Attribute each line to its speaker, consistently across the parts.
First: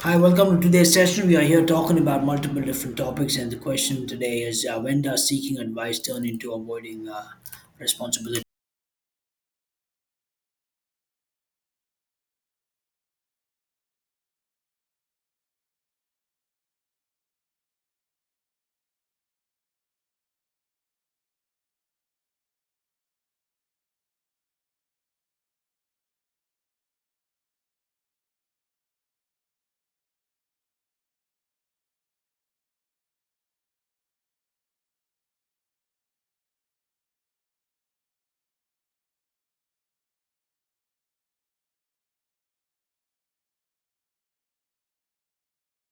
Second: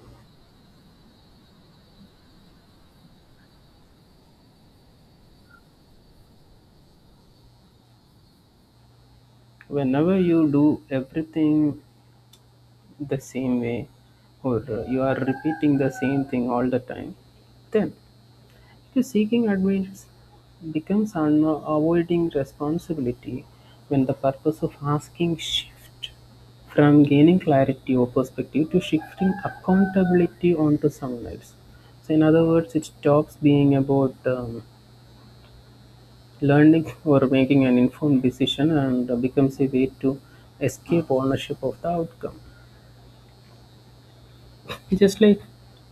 Speaker 1: Hi, welcome to today's session. We are here talking about multiple different topics, and the question today is, when does seeking advice turn into avoiding responsibility?
Speaker 2: Whenever you do everything the same way or you are repeating the same thing all the time, then you seeking advice becomes an avoiding responsibility when the purpose of asking shift from gaining clarity or perspective to shifting accountability onto someone else. So, in other words, it stops being about learning or making an informed decision and becomes a way to escape ownership of the outcome. It's just like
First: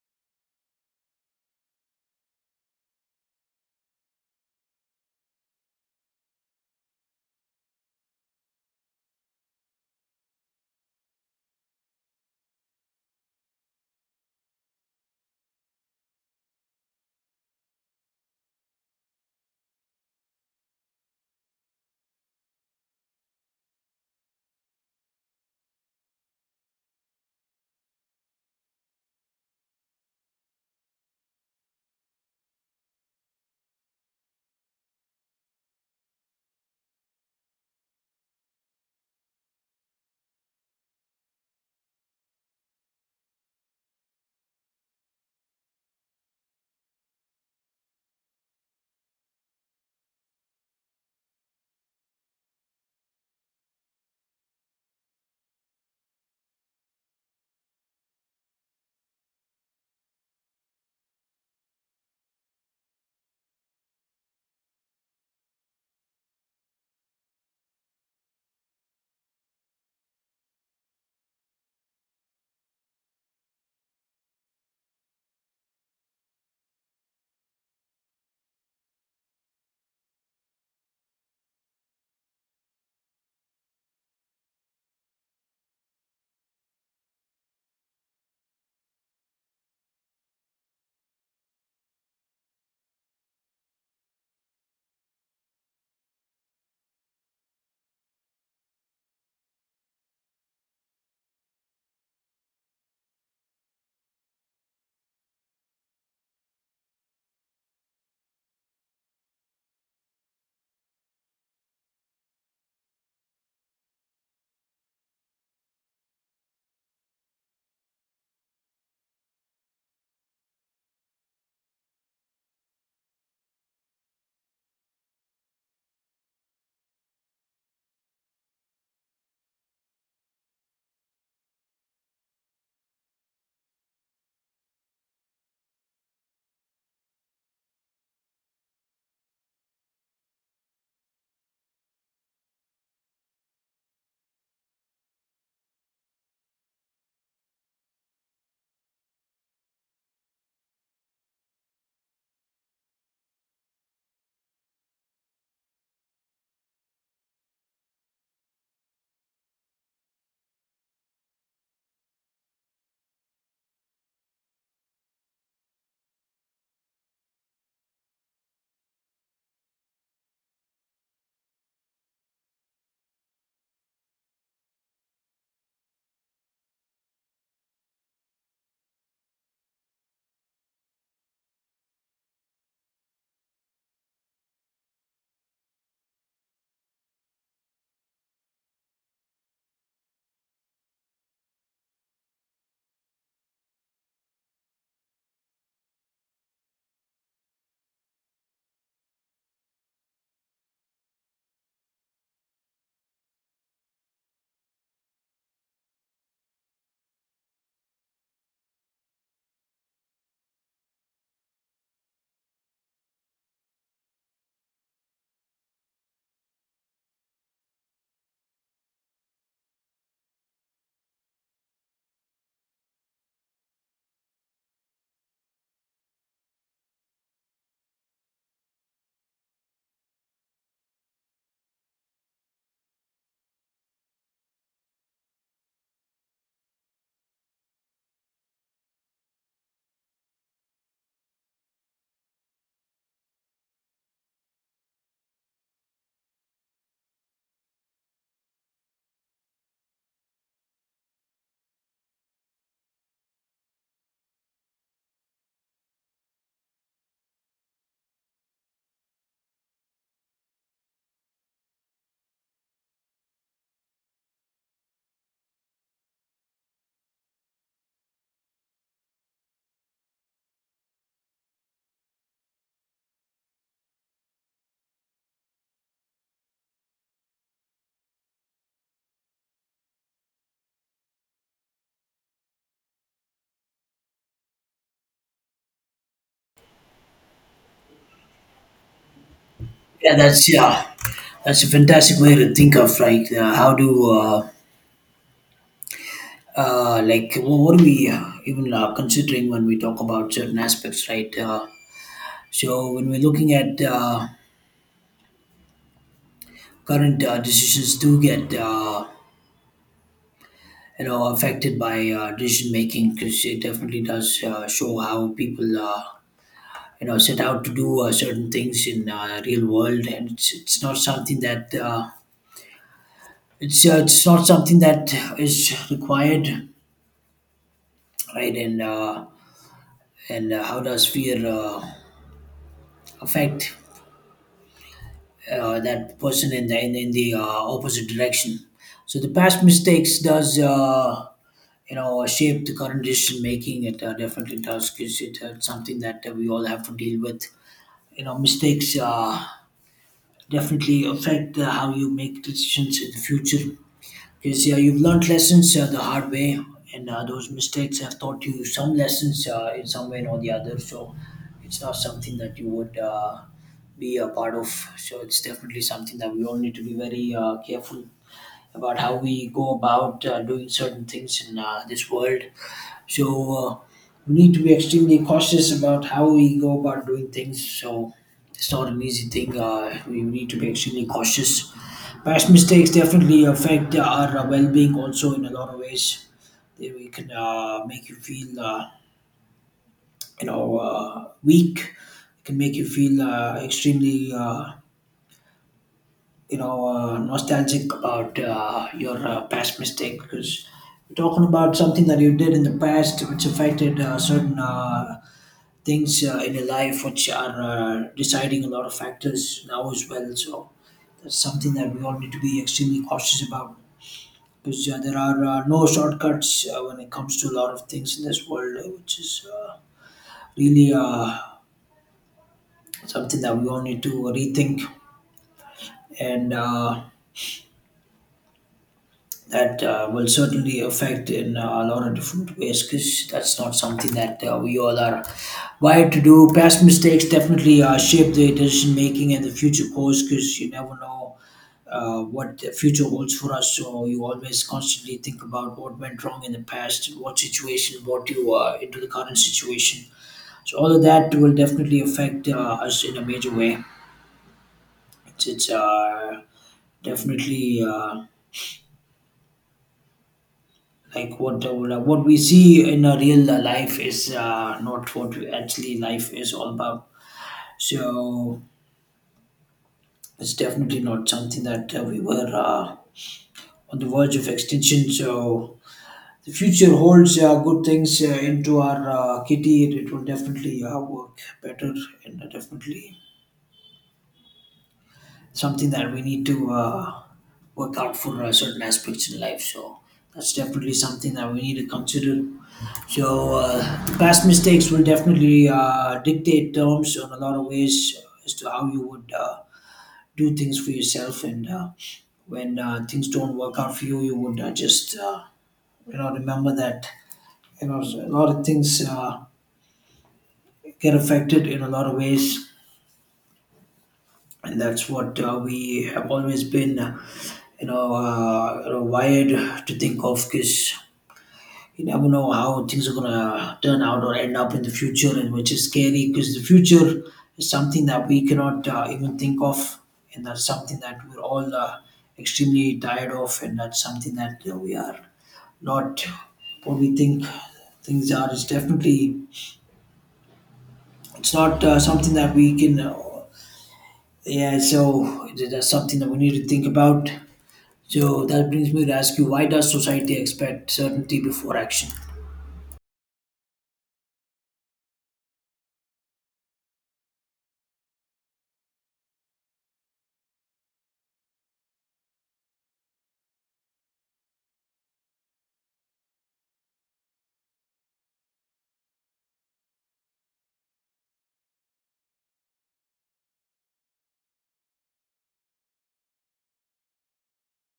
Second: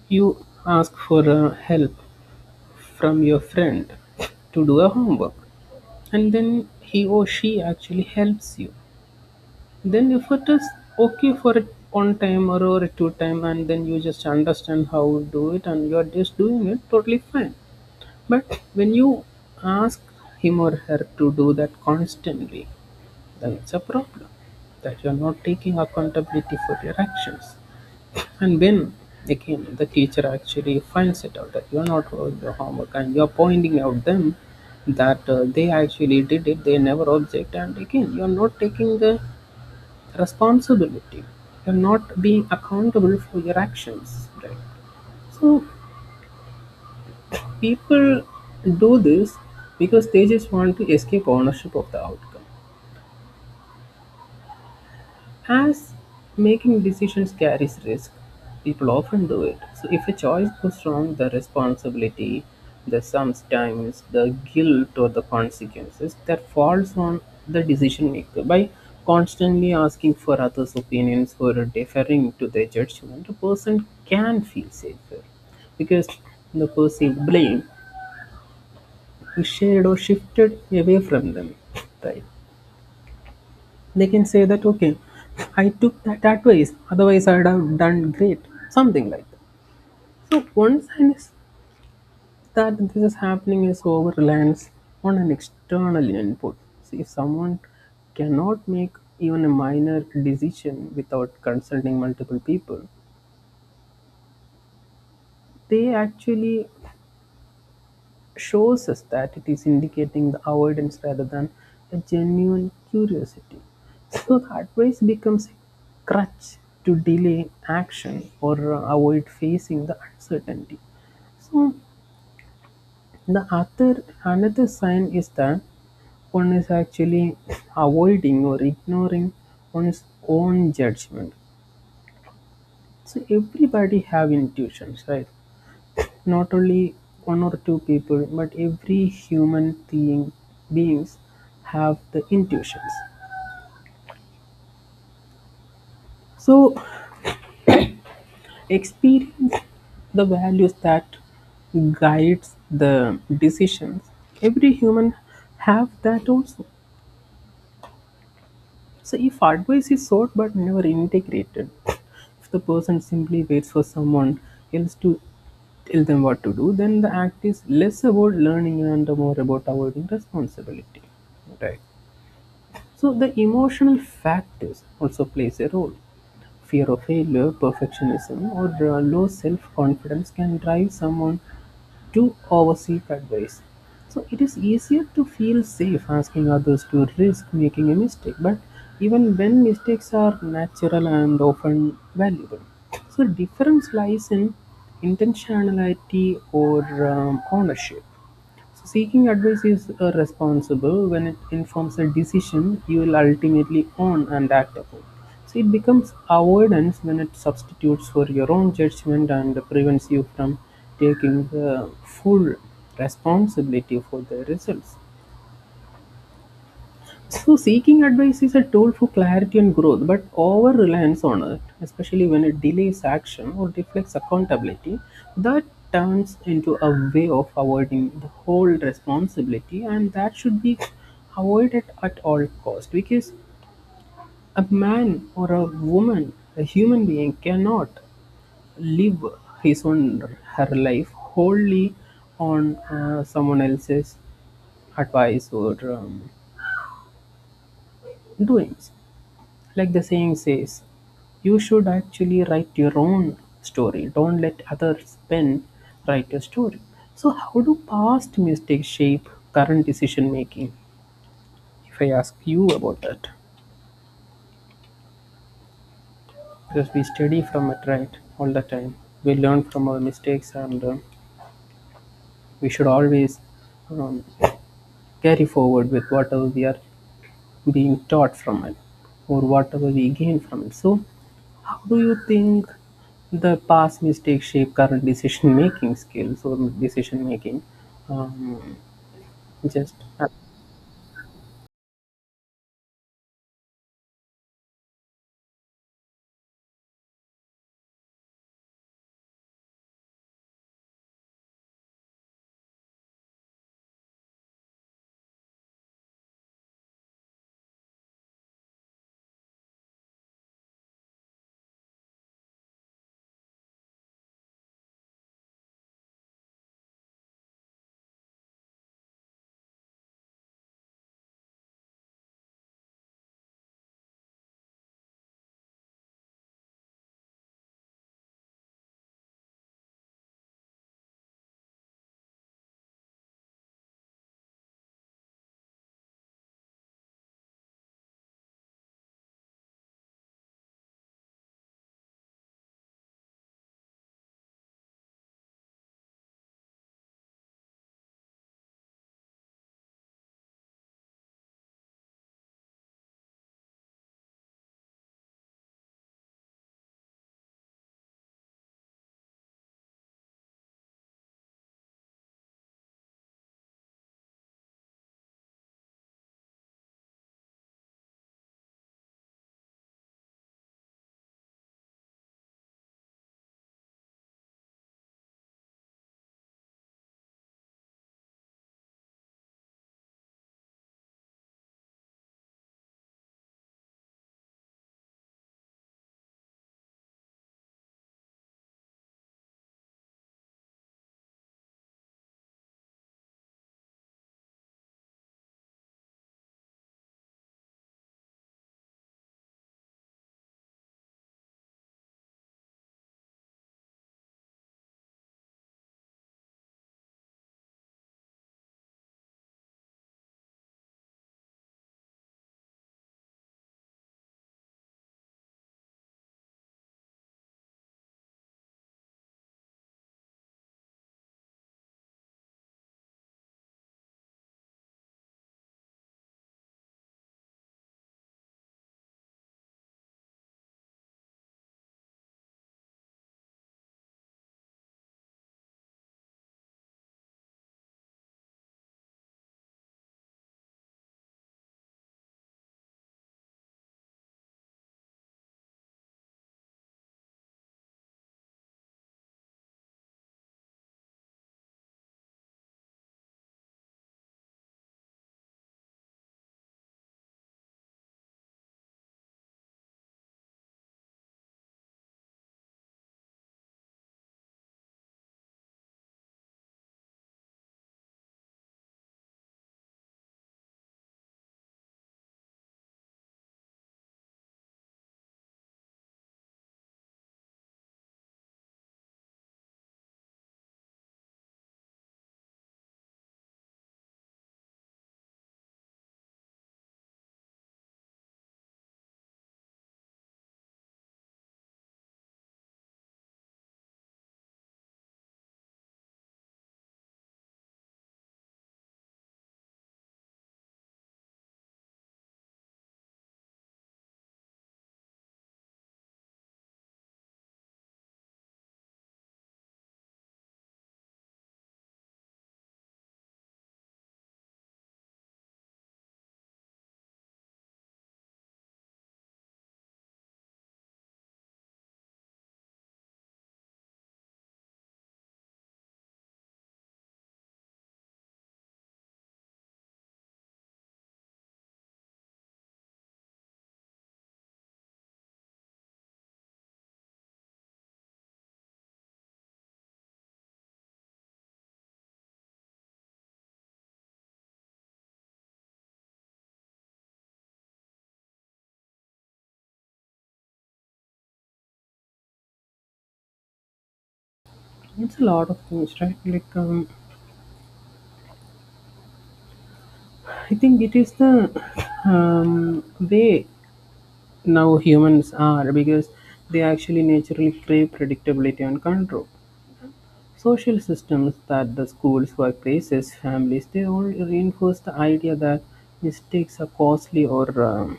Speaker 2: you ask for help from your friend to do a homework, and then he or she actually helps you. Then if it is okay for it one time or two time, and then you just understand how to do it, and you are just doing it totally fine. But when you ask him or her to do that constantly, then it's a problem that you are not taking accountability for your actions. And when again the teacher actually finds it out that you're not doing your homework and you're pointing out them that they actually did it, they never object, and again you're not taking the responsibility, you're not being accountable for your actions, right? So people do this because they just want to escape ownership of the outcome. As making decisions carries risk, people often do it. So if a choice goes wrong, the responsibility, the sometimes the guilt or the consequences that falls on the decision maker by constantly asking for others' opinions or deferring to their judgment, a person can feel safer because the perceived blame is shared or shifted away from them. Right, they can say that, okay, I took that advice, otherwise I'd have done great, something like that. So one sign is that this is happening is over reliance on an external input. See, if someone cannot make even a minor decision without consulting multiple people, they actually shows us that it is indicating the avoidance rather than a genuine curiosity. So the advice becomes a crutch to delay action or avoid facing the uncertainty. So the other another sign is that one is actually avoiding or ignoring one's own judgment. So everybody have intuitions, right? Not only one or two people, but every human being beings have the intuitions. So experience the values that guides the decisions. Every human have that also. So if advice is sought but never integrated, if the person simply waits for someone else to tell them what to do, then the act is less about learning and more about avoiding responsibility. So the emotional factors also plays a role. Fear of failure, perfectionism, or low self-confidence can drive someone to overseek advice. So it is easier to feel safe asking others to risk making a mistake, but even when mistakes are natural and often valuable. So difference lies in intentionality or ownership. So seeking advice is responsible when it informs a decision you will ultimately own and act upon. So it becomes avoidance when it substitutes for your own judgment and prevents you from taking the full responsibility for the results. So, seeking advice is a tool for clarity and growth, but over reliance on it, especially when it delays action or deflects accountability, that turns into a way of avoiding the whole responsibility, and that should be avoided at all cost because a man or a woman, a human being, cannot live his own her life wholly on someone else's advice or doings. Like the saying says, you should actually write your own story. Don't let others' pen write your story. So, how do past mistakes shape current decision making? If I ask you about that, because we study from it, right, all the time. We learn from our mistakes, and we should always um, carry forward with whatever we are being taught from it or whatever we gain from it. So, how do you think the past mistakes shape current decision making skills or decision making? Um, just
Speaker 1: Yeah, that's a fantastic way to think of, like, how do like wh- what are we even considering when we talk about certain aspects, right? So when we're looking at current decisions, do get you know affected by decision making, because it definitely does show how people. You know, set out to do certain things in real world, and it's not something that it's not something that is required, right? And how does fear affect that person in the opposite direction? So the past mistakes does, you know, shape the current decision making. It definitely does, because it's something that we all have to deal with. You know, mistakes definitely affect how you make decisions in the future, because yeah, you've learned lessons the hard way, and those mistakes have taught you some lessons in some way or the other. So it's not something that you would be a part of. So it's definitely something that we all need to be very careful about how we go about doing certain things in this world. So we need to be extremely cautious about how we go about doing things. So it's not an easy thing. We need to be extremely cautious. Past mistakes definitely affect our well-being also in a lot of ways. They we can make you feel, you know, weak. It can make you feel extremely, you know, nostalgic about your past mistake, because you're talking about something that you did in the past which affected certain things in your life, which are deciding a lot of factors now as well. So that's something that we all need to be extremely cautious about, because there are no shortcuts when it comes to a lot of things in this world, which is really something that we all need to rethink, and that will certainly affect in a lot of different ways, because that's not something that we all are wired to do. Past mistakes definitely shape the decision making and the future course, because you never know what the future holds for us. So you always constantly think about what went wrong in the past, what situation brought you into the current situation. So all of that will definitely affect us in a major way. It's definitely. Like what What we see in a real life is not what we actually life is all about. So it's definitely not something that we were on the verge of extinction. So the future holds good things into our kitty. It will definitely work better, and definitely something that we need to work out for certain aspects in life. So that's definitely something that we need to consider. So past mistakes will definitely dictate terms in a lot of ways as to how you would do things for yourself. And when things don't work out for you, you would just you know, remember that, you know, a lot of things get affected in a lot of ways, and that's what we have always been you know, wired to think of. Because you never know how things are gonna turn out or end up in the future, and which is scary, because the future is something that we cannot even think of, and that's something that we're all extremely tired of, and that's something that we are not what we think things are. It's not something that we can. Yeah, so that's something that we need to think about. So that brings me to ask you, why does society expect certainty before action?
Speaker 2: it's a lot of things, right? Like, I think it is the way now humans are because they actually naturally crave predictability and control. Social systems that the schools, workplaces, families, they all reinforce the idea that mistakes are costly or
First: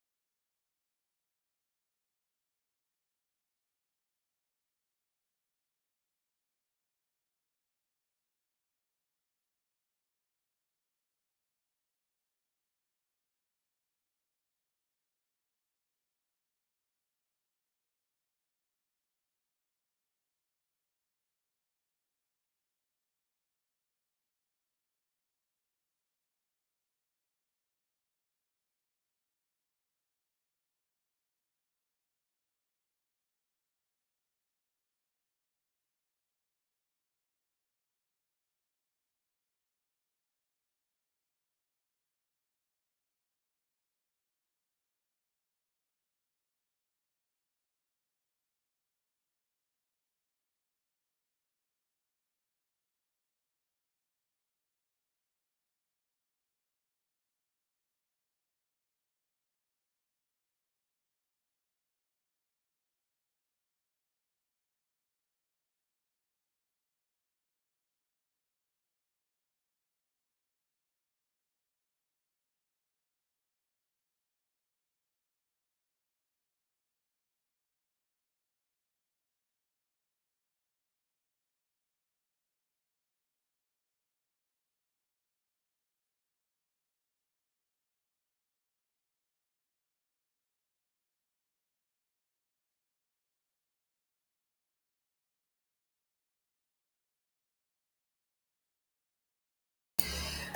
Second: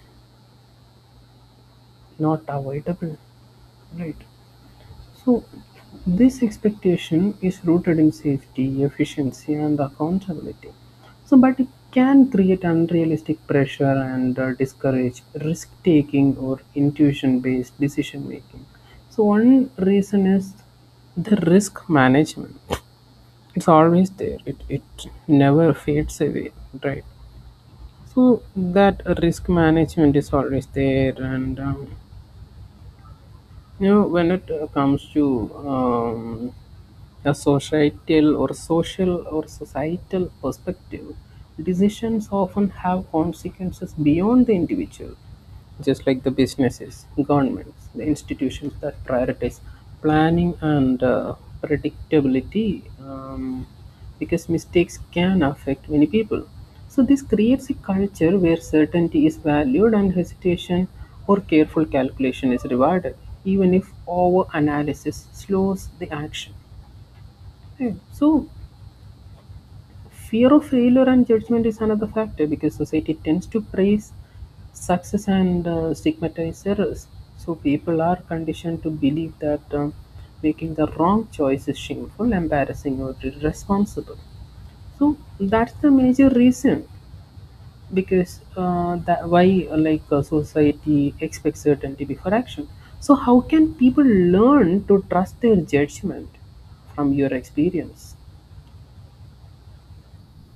Speaker 2: not avoidable. Right. So, this expectation is rooted in safety, efficiency, and accountability. So, but it can create unrealistic pressure and discourage risk taking or intuition based decision making. So, one reason is the risk management. It's always there, it never fades away, right? So that risk management is always there, and you know, when it comes to a societal or social or societal perspective, decisions often have consequences beyond the individual, just like the businesses, governments, the institutions that prioritize planning and predictability. Because mistakes can affect many people. So, this creates a culture where certainty is valued and hesitation or careful calculation is rewarded, even if over analysis slows the action. Yeah. So, fear of failure and judgment is another factor because society tends to praise success and stigmatize errors. So, people are conditioned to believe that making the wrong choice is shameful, embarrassing, or irresponsible. So that's the major reason because that why society expects certainty before action. So how can people learn to trust their judgment from your experience?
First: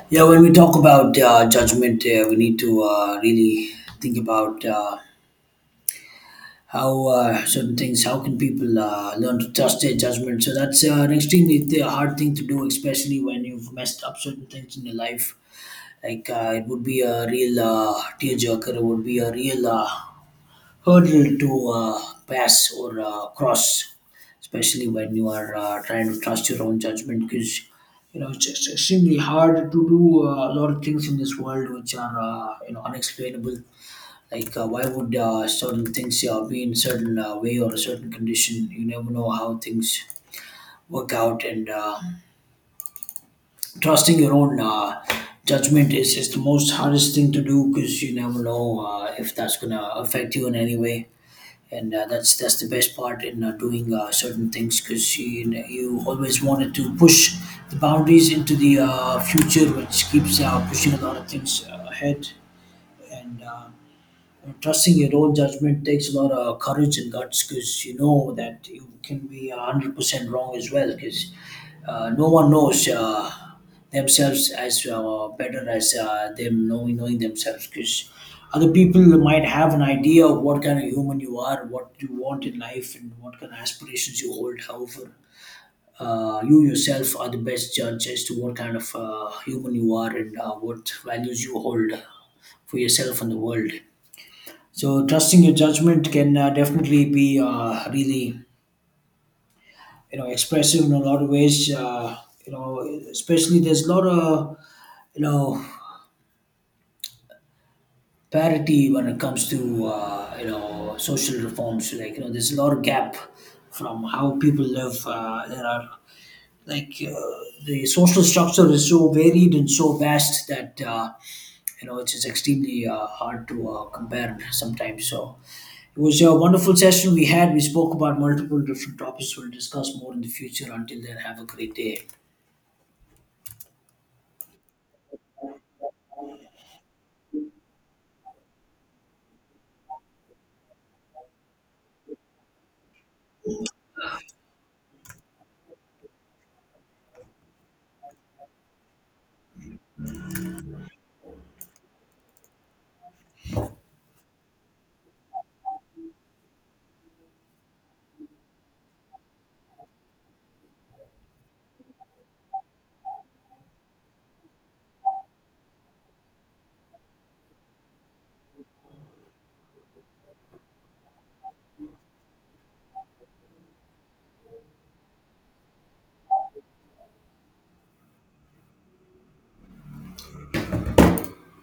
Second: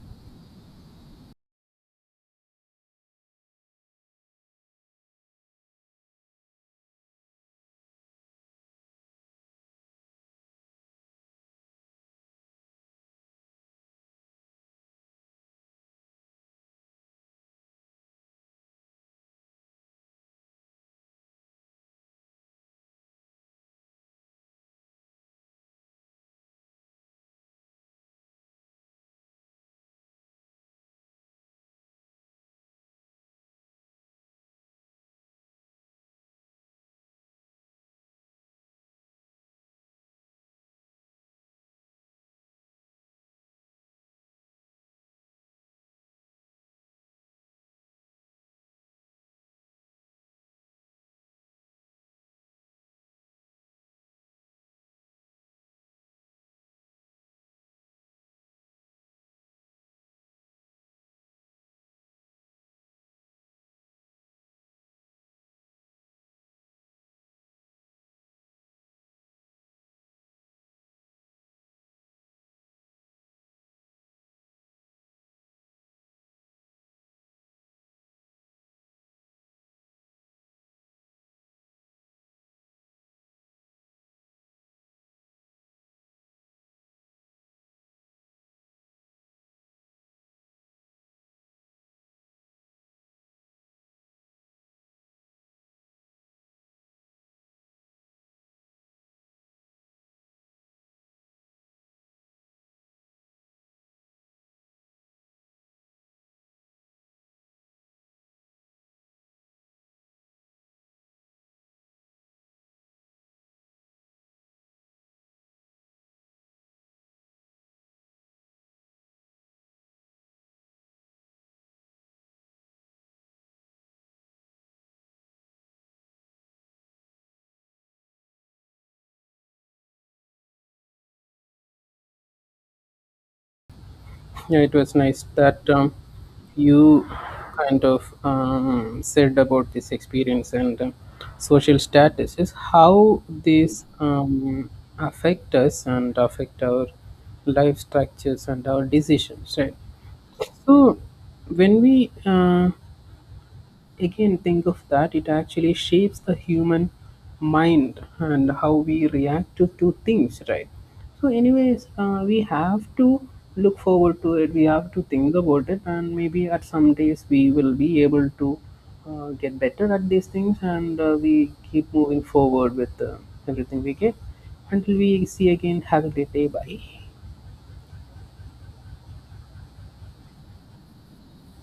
Speaker 1: Yeah, when we talk about judgment, we need to really think about how certain things, how can people learn to trust their judgment? So that's an extremely hard thing to do, especially when you've messed up certain things in your life. Like, it would be a real tearjerker, it would be a real hurdle to pass or cross, especially when you are trying to trust your own judgment. Because you know, it's just extremely hard to do a lot of things in this world which are, you know, unexplainable. Like, why would certain things be in certain way or a certain condition? You never know how things work out, and trusting your own judgment is the most hardest thing to do, because you never know if that's gonna affect you in any way, and that's that's the best part in doing certain things, because you always wanted to push the boundaries into the future, which keeps pushing a lot of things ahead and trusting your own judgment takes a lot of courage and guts, because you know that you can be 100% wrong as well, because no one knows themselves as better as them knowing themselves, because other people might have an idea of what kind of human you are, what you want in life, and what kind of aspirations you hold. However, you yourself are the best judge as to what kind of human you are, and what values you hold for yourself and the world. So trusting your judgment can definitely be really, you know, expressive in a lot of ways. You know, especially there's a lot of, you know, parity when it comes to, you know, social reforms. Like, you know, there's a lot of gap from how people live. There are like, the social structure is so varied and so vast that, you know, it's extremely hard to compare sometimes. So it was a wonderful session. We had, we spoke about multiple different topics. We'll discuss more in the future. Until then, have a great day.
Speaker 2: Yeah, it was nice that you kind of said about this experience and social status is how these affect us and affect our life structures and our decisions, right? So, when we again think of that, it actually shapes the human mind and how we react to things, right? So, anyways, we have to look forward to it, we have to think about it, and maybe at some days we will be able to get better at these things and we keep moving forward with everything we get. Until we see again, have a great day. Bye.